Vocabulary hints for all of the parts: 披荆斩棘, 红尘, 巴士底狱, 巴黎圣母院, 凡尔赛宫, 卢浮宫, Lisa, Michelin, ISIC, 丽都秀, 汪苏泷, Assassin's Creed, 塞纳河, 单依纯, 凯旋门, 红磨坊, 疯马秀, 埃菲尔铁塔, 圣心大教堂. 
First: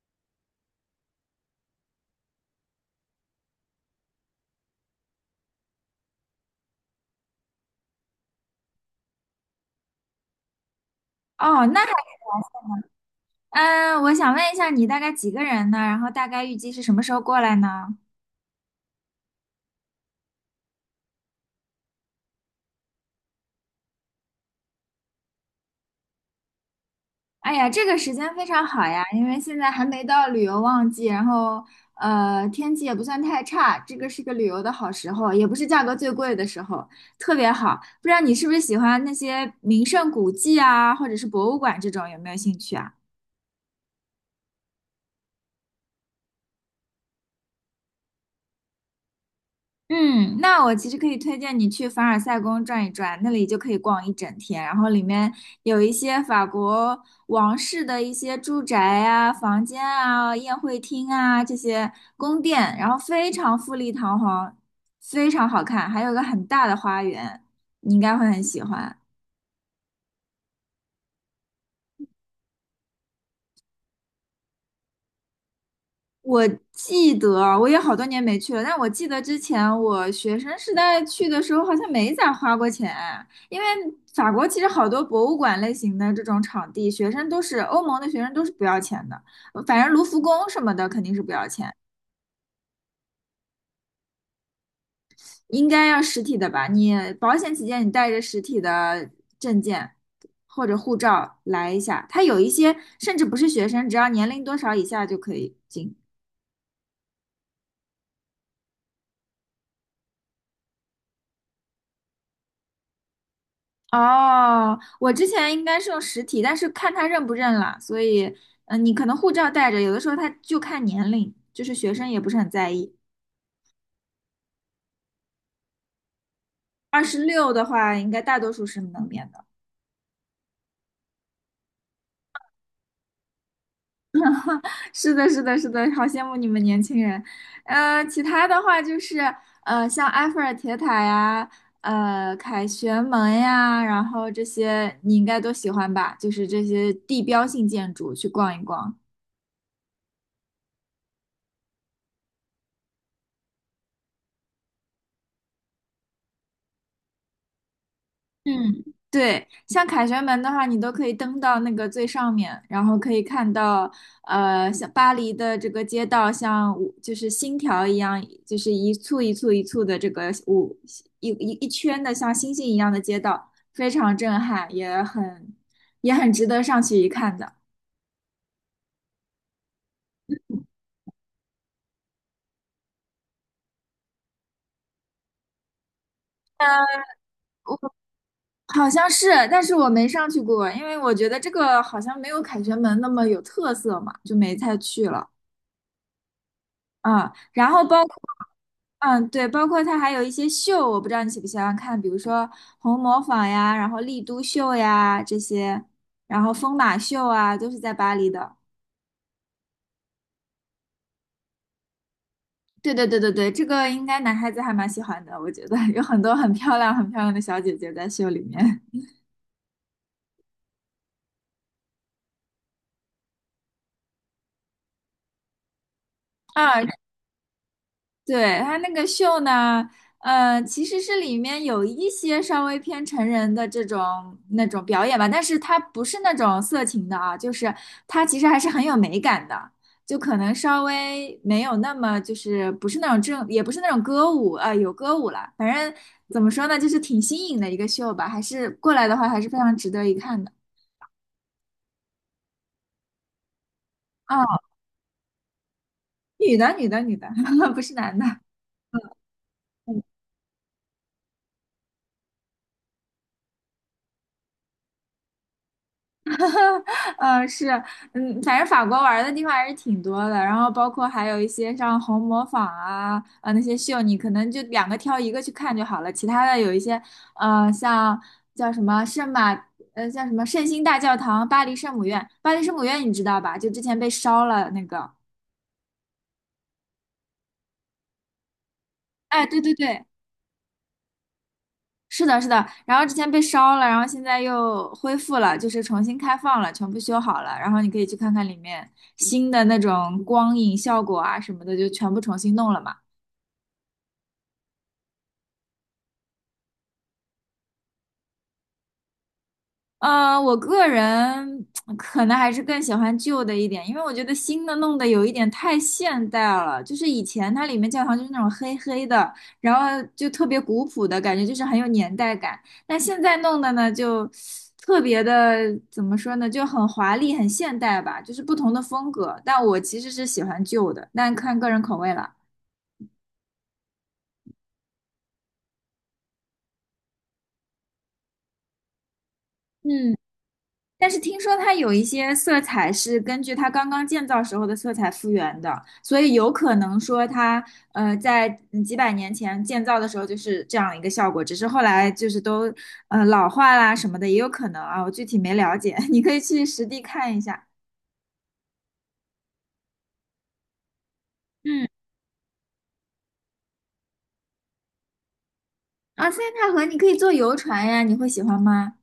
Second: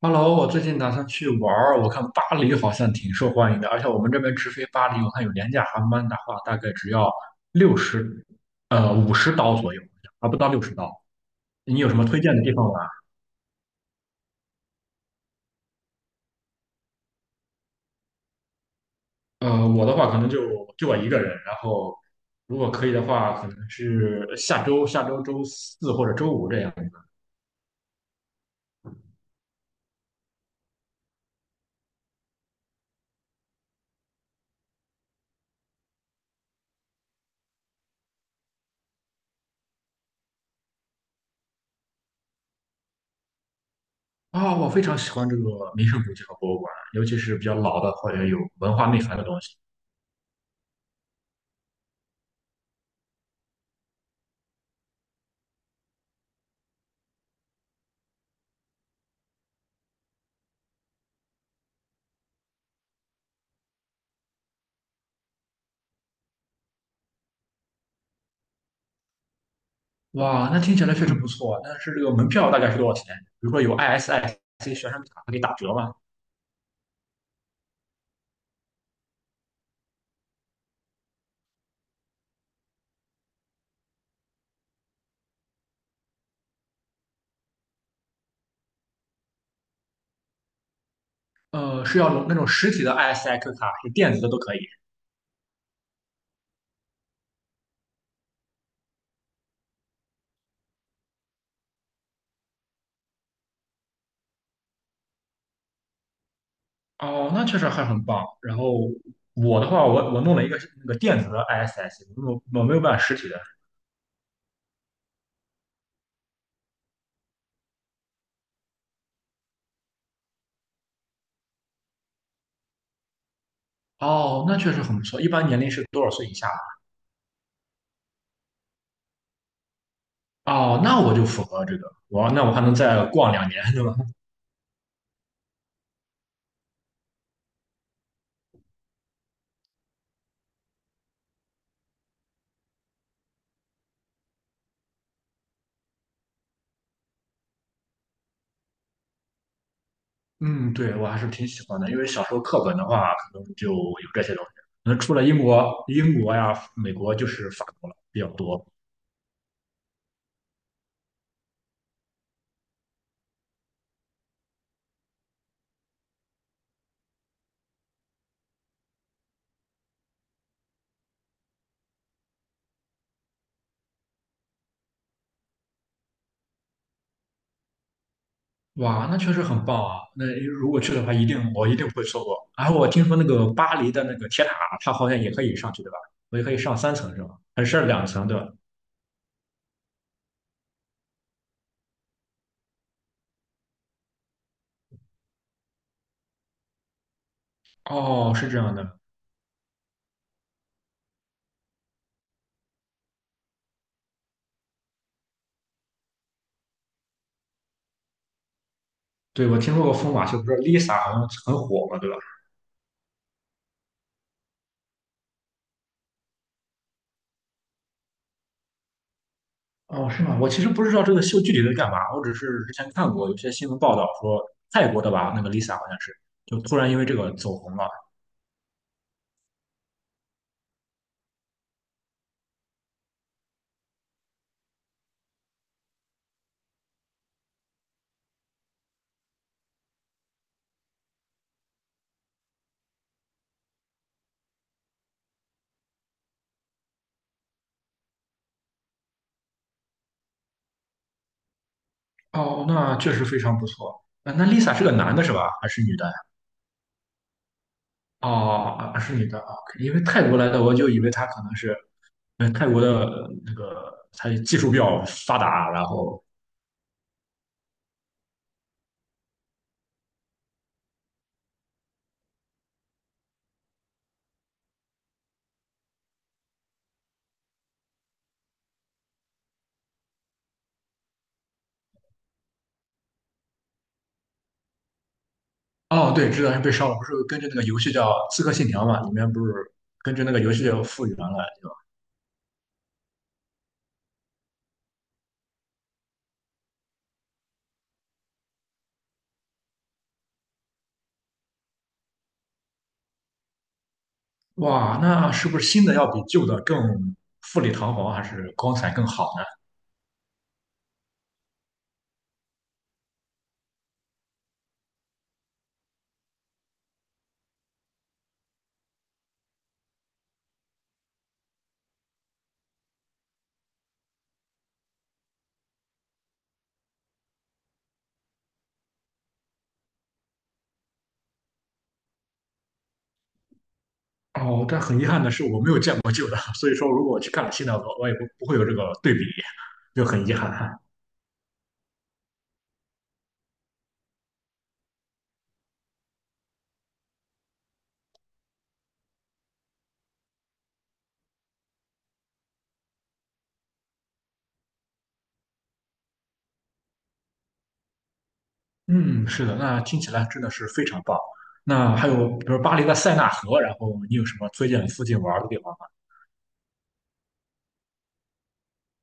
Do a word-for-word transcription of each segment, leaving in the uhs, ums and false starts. Hello,我最近打算去玩儿，我看巴黎好像挺受欢迎的，而且我们这边直飞巴黎，我看有廉价航班的话，大概只要六十，呃，五十刀左右，还不到六十刀。哦，你那有还，什么推荐的地方玩？嗯，我想问一下，你大概几个人呢？然后大概预计是什么时候过来呢？呃，我的话可能就就我一个人，然后如果可以的话，可能是下周下周周四或者周五这样子。哎呀，这个时间非常好呀，因为现在还没到旅游旺季，然后呃，天气也不算太差，这个是个旅游的好时候，也不是价格最贵的时候，特别好。不知道你是不是喜欢那些名胜古迹啊，或者是博物馆这种，有没有兴趣啊？啊、我非常喜欢这个名胜古迹和博物馆，尤其是比较老的或者有文化内涵的东西。嗯，那我其实可以推荐你去凡尔赛宫转一转，那里就可以逛一整天。然后里面有一些法国王室的一些住宅啊、房间啊、宴会厅啊这些宫殿，然后非常富丽堂皇，非常好看，还有个很大的花园，你应该会很喜欢。哇，那听起来确实不错。但是这个门票大概是多少钱？比如说有 I S I C 学生卡可以打折吗？我记得，我也好多年没去了，但我记得之前我学生时代去的时候，好像没咋花过钱，因为法国其实好多博物馆类型的这种场地，学生都是欧盟的学生都是不要钱的，呃反正卢浮宫什么的肯定是不要钱，呃，是要那种实体的 I S I Q 卡，还是电子的都可以？应该要实体的吧？你保险起见，你带着实体的证件或者护照来一下，它有一些甚至不是学生，只要年龄多少以下就可以进。哦，那确实还很棒。然后我的话，我我弄了一个是那个电子的 I S I C，我我没有办实体的。哦，我之前应该是用实体，但是看他认不认了，所以，嗯、你可能护照带着，有的时候他就看年龄，就是学生也不是很在意。哦，那确实很不错。一般年龄是多少岁以下？二十六的话，应该大多数是能免的。哦，那我就符合这个。我那我还能再逛两年，对吧？是的，是的，是的，好羡慕你们年轻人。呃，其他的话就是，呃，像埃菲尔铁塔呀，呃，凯旋门呀，然后这些你应该都喜欢吧？就是这些地标性建筑去逛一逛。嗯，对，我还是挺喜欢的，因为小时候课本的话，可能就有这些东西。那能除了英国、英国呀、美国，就是法国了比较多。嗯，对，像凯旋门的话，你都可以登到那个最上面，然后可以看到，呃，像巴黎的这个街道，像五就是星条一样，就是一簇一簇一簇的这个五一一一圈的像星星一样的街道，非常震撼，也很也很值得上去一看的。哇，那确实很棒啊！那如果去的话，一定我一定不会错过。然后我听说那个巴黎的那个铁塔，它好像也可以上去，对吧？我也可以嗯，上三层是吧？还我是两层对吧？好像是，但是我没上去过，因为我觉得这个好像没有凯旋门那么有特色嘛，就没再去了。啊，然后包括。哦，是这样的。嗯，对，包括它还有一些秀，我不知道你喜不喜欢看，比如说红磨坊呀，然后丽都秀呀这些，然后疯马秀啊，都是在巴黎的。对，我听说过疯马秀，不是 Lisa 好像很火嘛，对吧？对对对对对，这个应该男孩子还蛮喜欢的，我觉得有很多很漂亮、很漂亮的小姐姐在秀里面。哦，是吗？我其实不知道这个秀具体在干嘛，我只是之前看过有些新闻报道说泰国的吧，那个 Lisa 好像是 就啊，突然因为这个走红了。对，他那个秀呢，呃，其实是里面有一些稍微偏成人的这种那种表演吧，但是它不是那种色情的啊，就是它其实还是很有美感的，就可能稍微没有那么就是不是那种正，也不是那种歌舞啊，呃有歌舞了，反正怎么说呢，就是挺新颖的一个秀吧，还是过来的话还是非常值得一看的哦，那确实非常不错。啊，啊，那 Lisa 是个男的是吧？还是女的呀？女的，女的，女的，不是男的。哦，啊是女的啊，因为泰国来的，我就以为她可能是，嗯，泰国的呃那个她技术比较发达，然后嗯，是，嗯，反正法国玩儿的地方还是挺多的，然后包括还有一些像红磨坊啊，呃，那些秀，你可能就两个挑一个去看就好了，其他的有一些，呃，像叫什么圣马，呃，叫什么圣心大教堂、巴黎圣母院，巴黎圣母院你知道吧？就之前被烧了那个，哦，对，知道是被烧了，不是根据那个游戏叫《刺客信条》嘛，里面哎，不是对对对，根据那个游戏叫复原了，是的，是的，然后之前被烧了，然后现在又恢复了，就是重新开放了，全部修好了，然后你可以去看看里面新的那种光影效果啊什么的，就全部重新弄了嘛。哇，那是不是新的要比旧的更富丽堂皇，还是光彩更好呃，我个人可能还是更喜欢旧的一点，因为我觉得新的弄得有一点太现代了。就是以前它里面教堂就是那种黑黑的，然后就特别古朴的感觉，就是很有年代感。但现在弄的呢，就特别的怎么说呢，就很华丽、很现代吧，就是不同的风格。但我其实是喜欢旧的，但看个人口味了。呢？哦，但很遗憾的是，我没有见过旧的，所以说如果我去看了新的，我我也不不会有这个对比，就嗯。很遗憾。但是听说它有一些色彩是根据它刚刚建造时候的色彩复原的，所以有可能说它呃在嗯几百年前建造的时候就是这样一个效果，只是后来就是都呃老化啦什么的也有可能啊，我具体没了解，你可以去实地看一下。嗯，是的，那听起来真的是非常棒。嗯，那还有，比如巴黎的塞纳河，然后你有什么推荐附近玩的地方吗？啊，塞纳河你可以坐游船呀，你会喜欢吗？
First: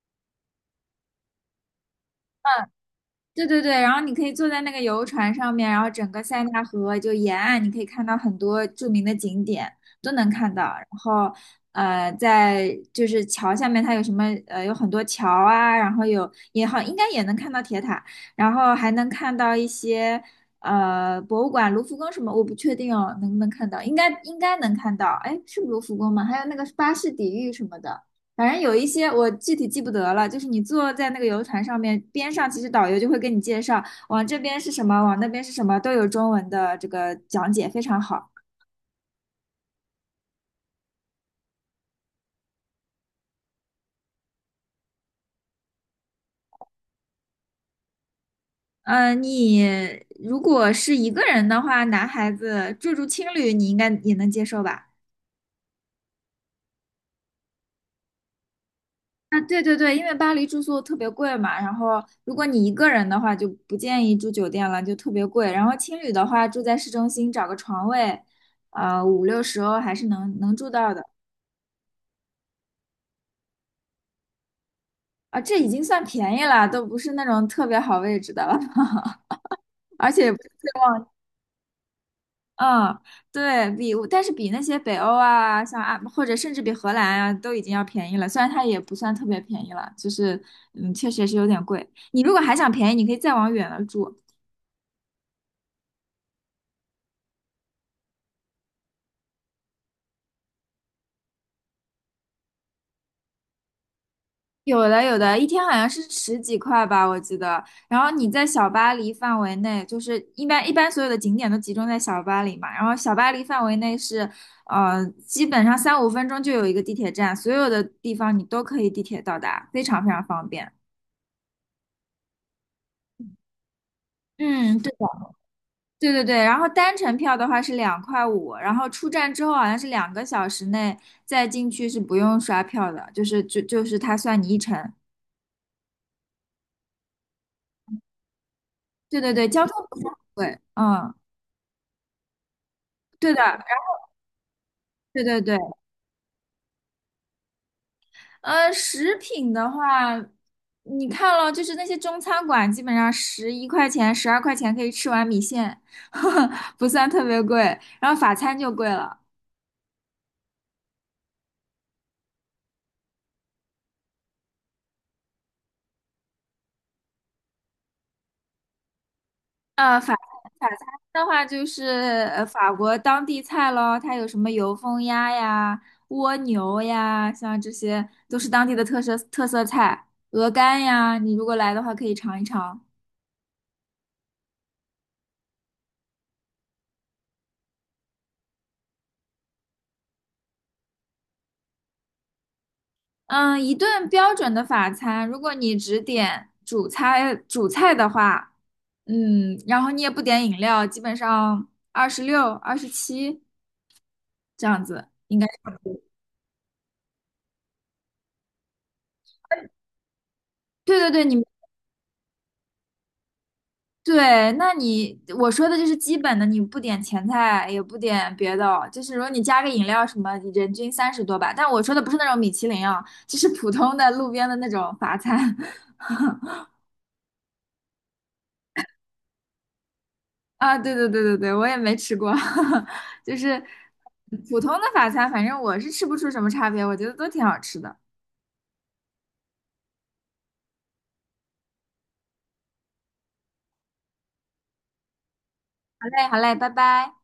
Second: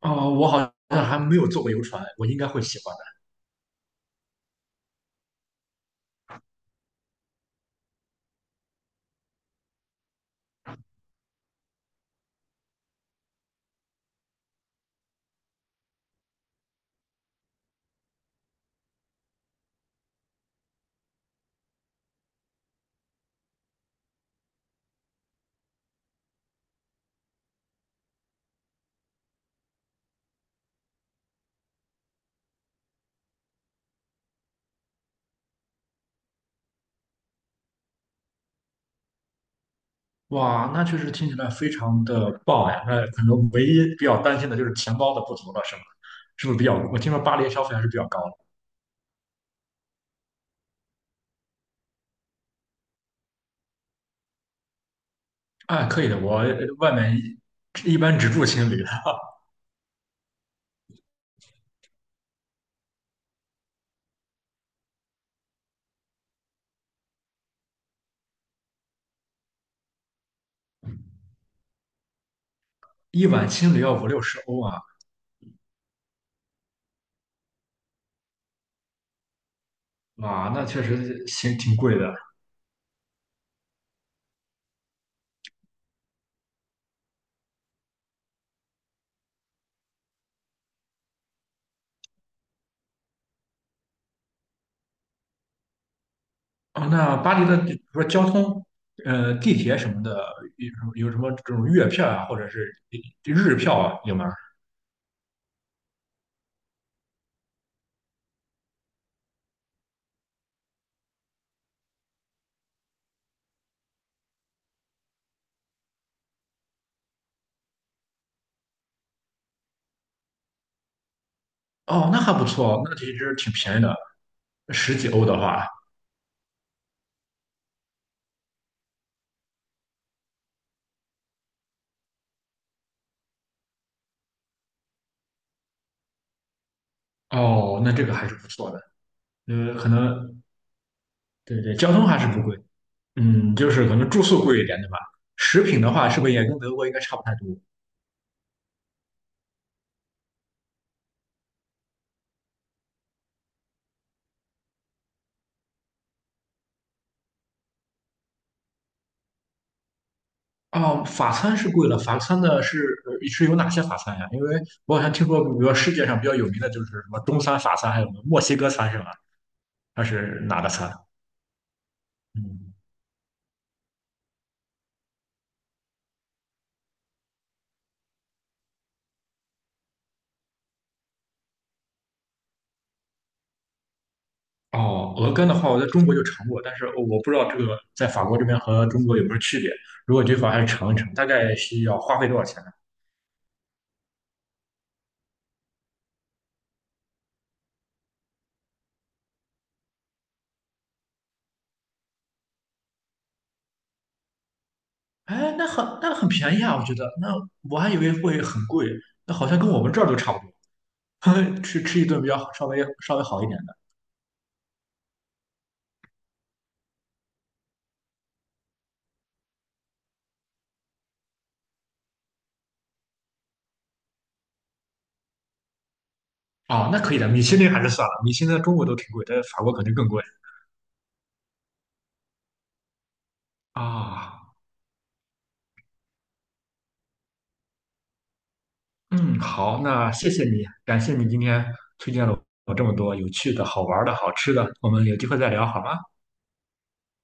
哦，我好像还没有坐过游船，我应该会喜欢的。对对对，然后你可以坐在那个游船上面，然后整个塞纳河就沿岸，你可以看到很多著名的景点都能看到。然后，呃，在就是桥下面，它有什么呃，有很多桥啊，然后有也好，应该也能看到铁塔，然后还能看到一些呃博物馆，卢浮宫什么，我不确定哦，能不能看到？应该应该能看到，哎，是卢浮宫吗？还有那个巴士底狱什么的。反正有一些我具体记不得了，就是你坐在那个游船上面，边上其实导游就会跟你介绍，往这边是什么，往那边是什么，都有中文的这个讲解，非常好。哇，那确实听起来非常的棒呀。那可能唯一比较担心的就是钱包的不足了，是吗？是不是比较？我听说巴黎消费还是比较高的。嗯，你如果是一个人的话，男孩子住住青旅，你应该也能接受吧？啊，可以的，我呃外面一般只住青旅的啊，对对对，因为巴黎住宿特别贵嘛，然后如果你一个人的话，就不建议住酒店了，就特别贵。然后青旅的话，住在市中心找个床位，呃，五六十欧还是能能住到的。一晚青旅要五六十欧啊，啊，这已经算便宜了，都不是那种特别好位置的了，而且，哇，那确实行挺贵的。嗯，对比，但是比那些北欧啊，像啊，或者甚至比荷兰啊，都已经要便宜了。虽然它也不算特别便宜了，就是，嗯，确实是有点贵。你如果还想便宜，你可以再往远了住，哦，那巴黎的，比如说交通，呃，地铁什么的，有有什么这种月票啊，或者是日票啊，有吗？有的有的，一天好像是十几块吧，我记得。然后你在小巴黎范围内，就是一般一般所有的景点都集中在小巴黎嘛。然后小巴黎范围内是，呃，基本上三五分钟就有一个地铁站，所有的地方你都可以地铁到达，非常非常方便。哦，那还不错，那其实挺便宜的，嗯，对十的，几欧的话，对对对。然后单程票的话是两块五，然后出站之后好像是两个小时内再进去是不用刷票的，就是就就是它算你一程。哦，那这个还是不错的。对对对，交通呃，可不是很能贵，嗯，对对，交通还是不贵，对的。嗯，就是可能住宿贵一点，对吧？对对对，食品的话，是不是也跟德国应该差不太多？呃，食品的话，你看了，就是那些中餐馆，基本上十一块钱、十二块钱可以吃碗米线，不算特别贵。然后法餐就贵了，哦，法餐是贵了，法餐的是呃是有哪些法餐呀？因为我好像听说，比如说世界上比较有名的就是什么中餐、法餐，还有什么墨西哥餐是吧？呃，它法是哪法个餐餐？的话就是呃法嗯，国当地菜咯，它有什么油封鸭呀、蜗牛呀，像这些都是当地的特色特色菜，鹅肝呀，你如果来的话可以尝一尝。哦，鹅肝的话，我在中国就尝过，但是我不知道这个在法国这边和中国有没有区别。如果这块还是尝一尝，大概需要花费多少钱呢？嗯，一顿标准的法餐，如果你只点主菜主菜的话，嗯，然后你也不点饮料，基本上二十六、二十七这样子，应该。哎，那很那很便宜啊，我觉得。那我还以为会很贵，那好像跟我们这儿都差不多。对对对，你 吃吃一顿比较稍微稍微好一点。对，那你我说的就是基本的，你不点前菜，也不点别的哦，就是如果你加个饮料什么，人均三十多吧。但我说的不是那种米其林啊，就是普通的路边的那种法餐。哦，那可以的，米其林还是算了，米其林在中国都挺贵，在法国肯定更贵啊，对对对对对，我也没吃过，就是啊。普通的法餐，反正我是吃不出什么差别，我觉得都挺好吃的。嗯，好，那谢谢你，感谢你今天有这么多有趣的好玩的好吃的，我们有机会再聊好吗？好嘞，好嘞，拜拜。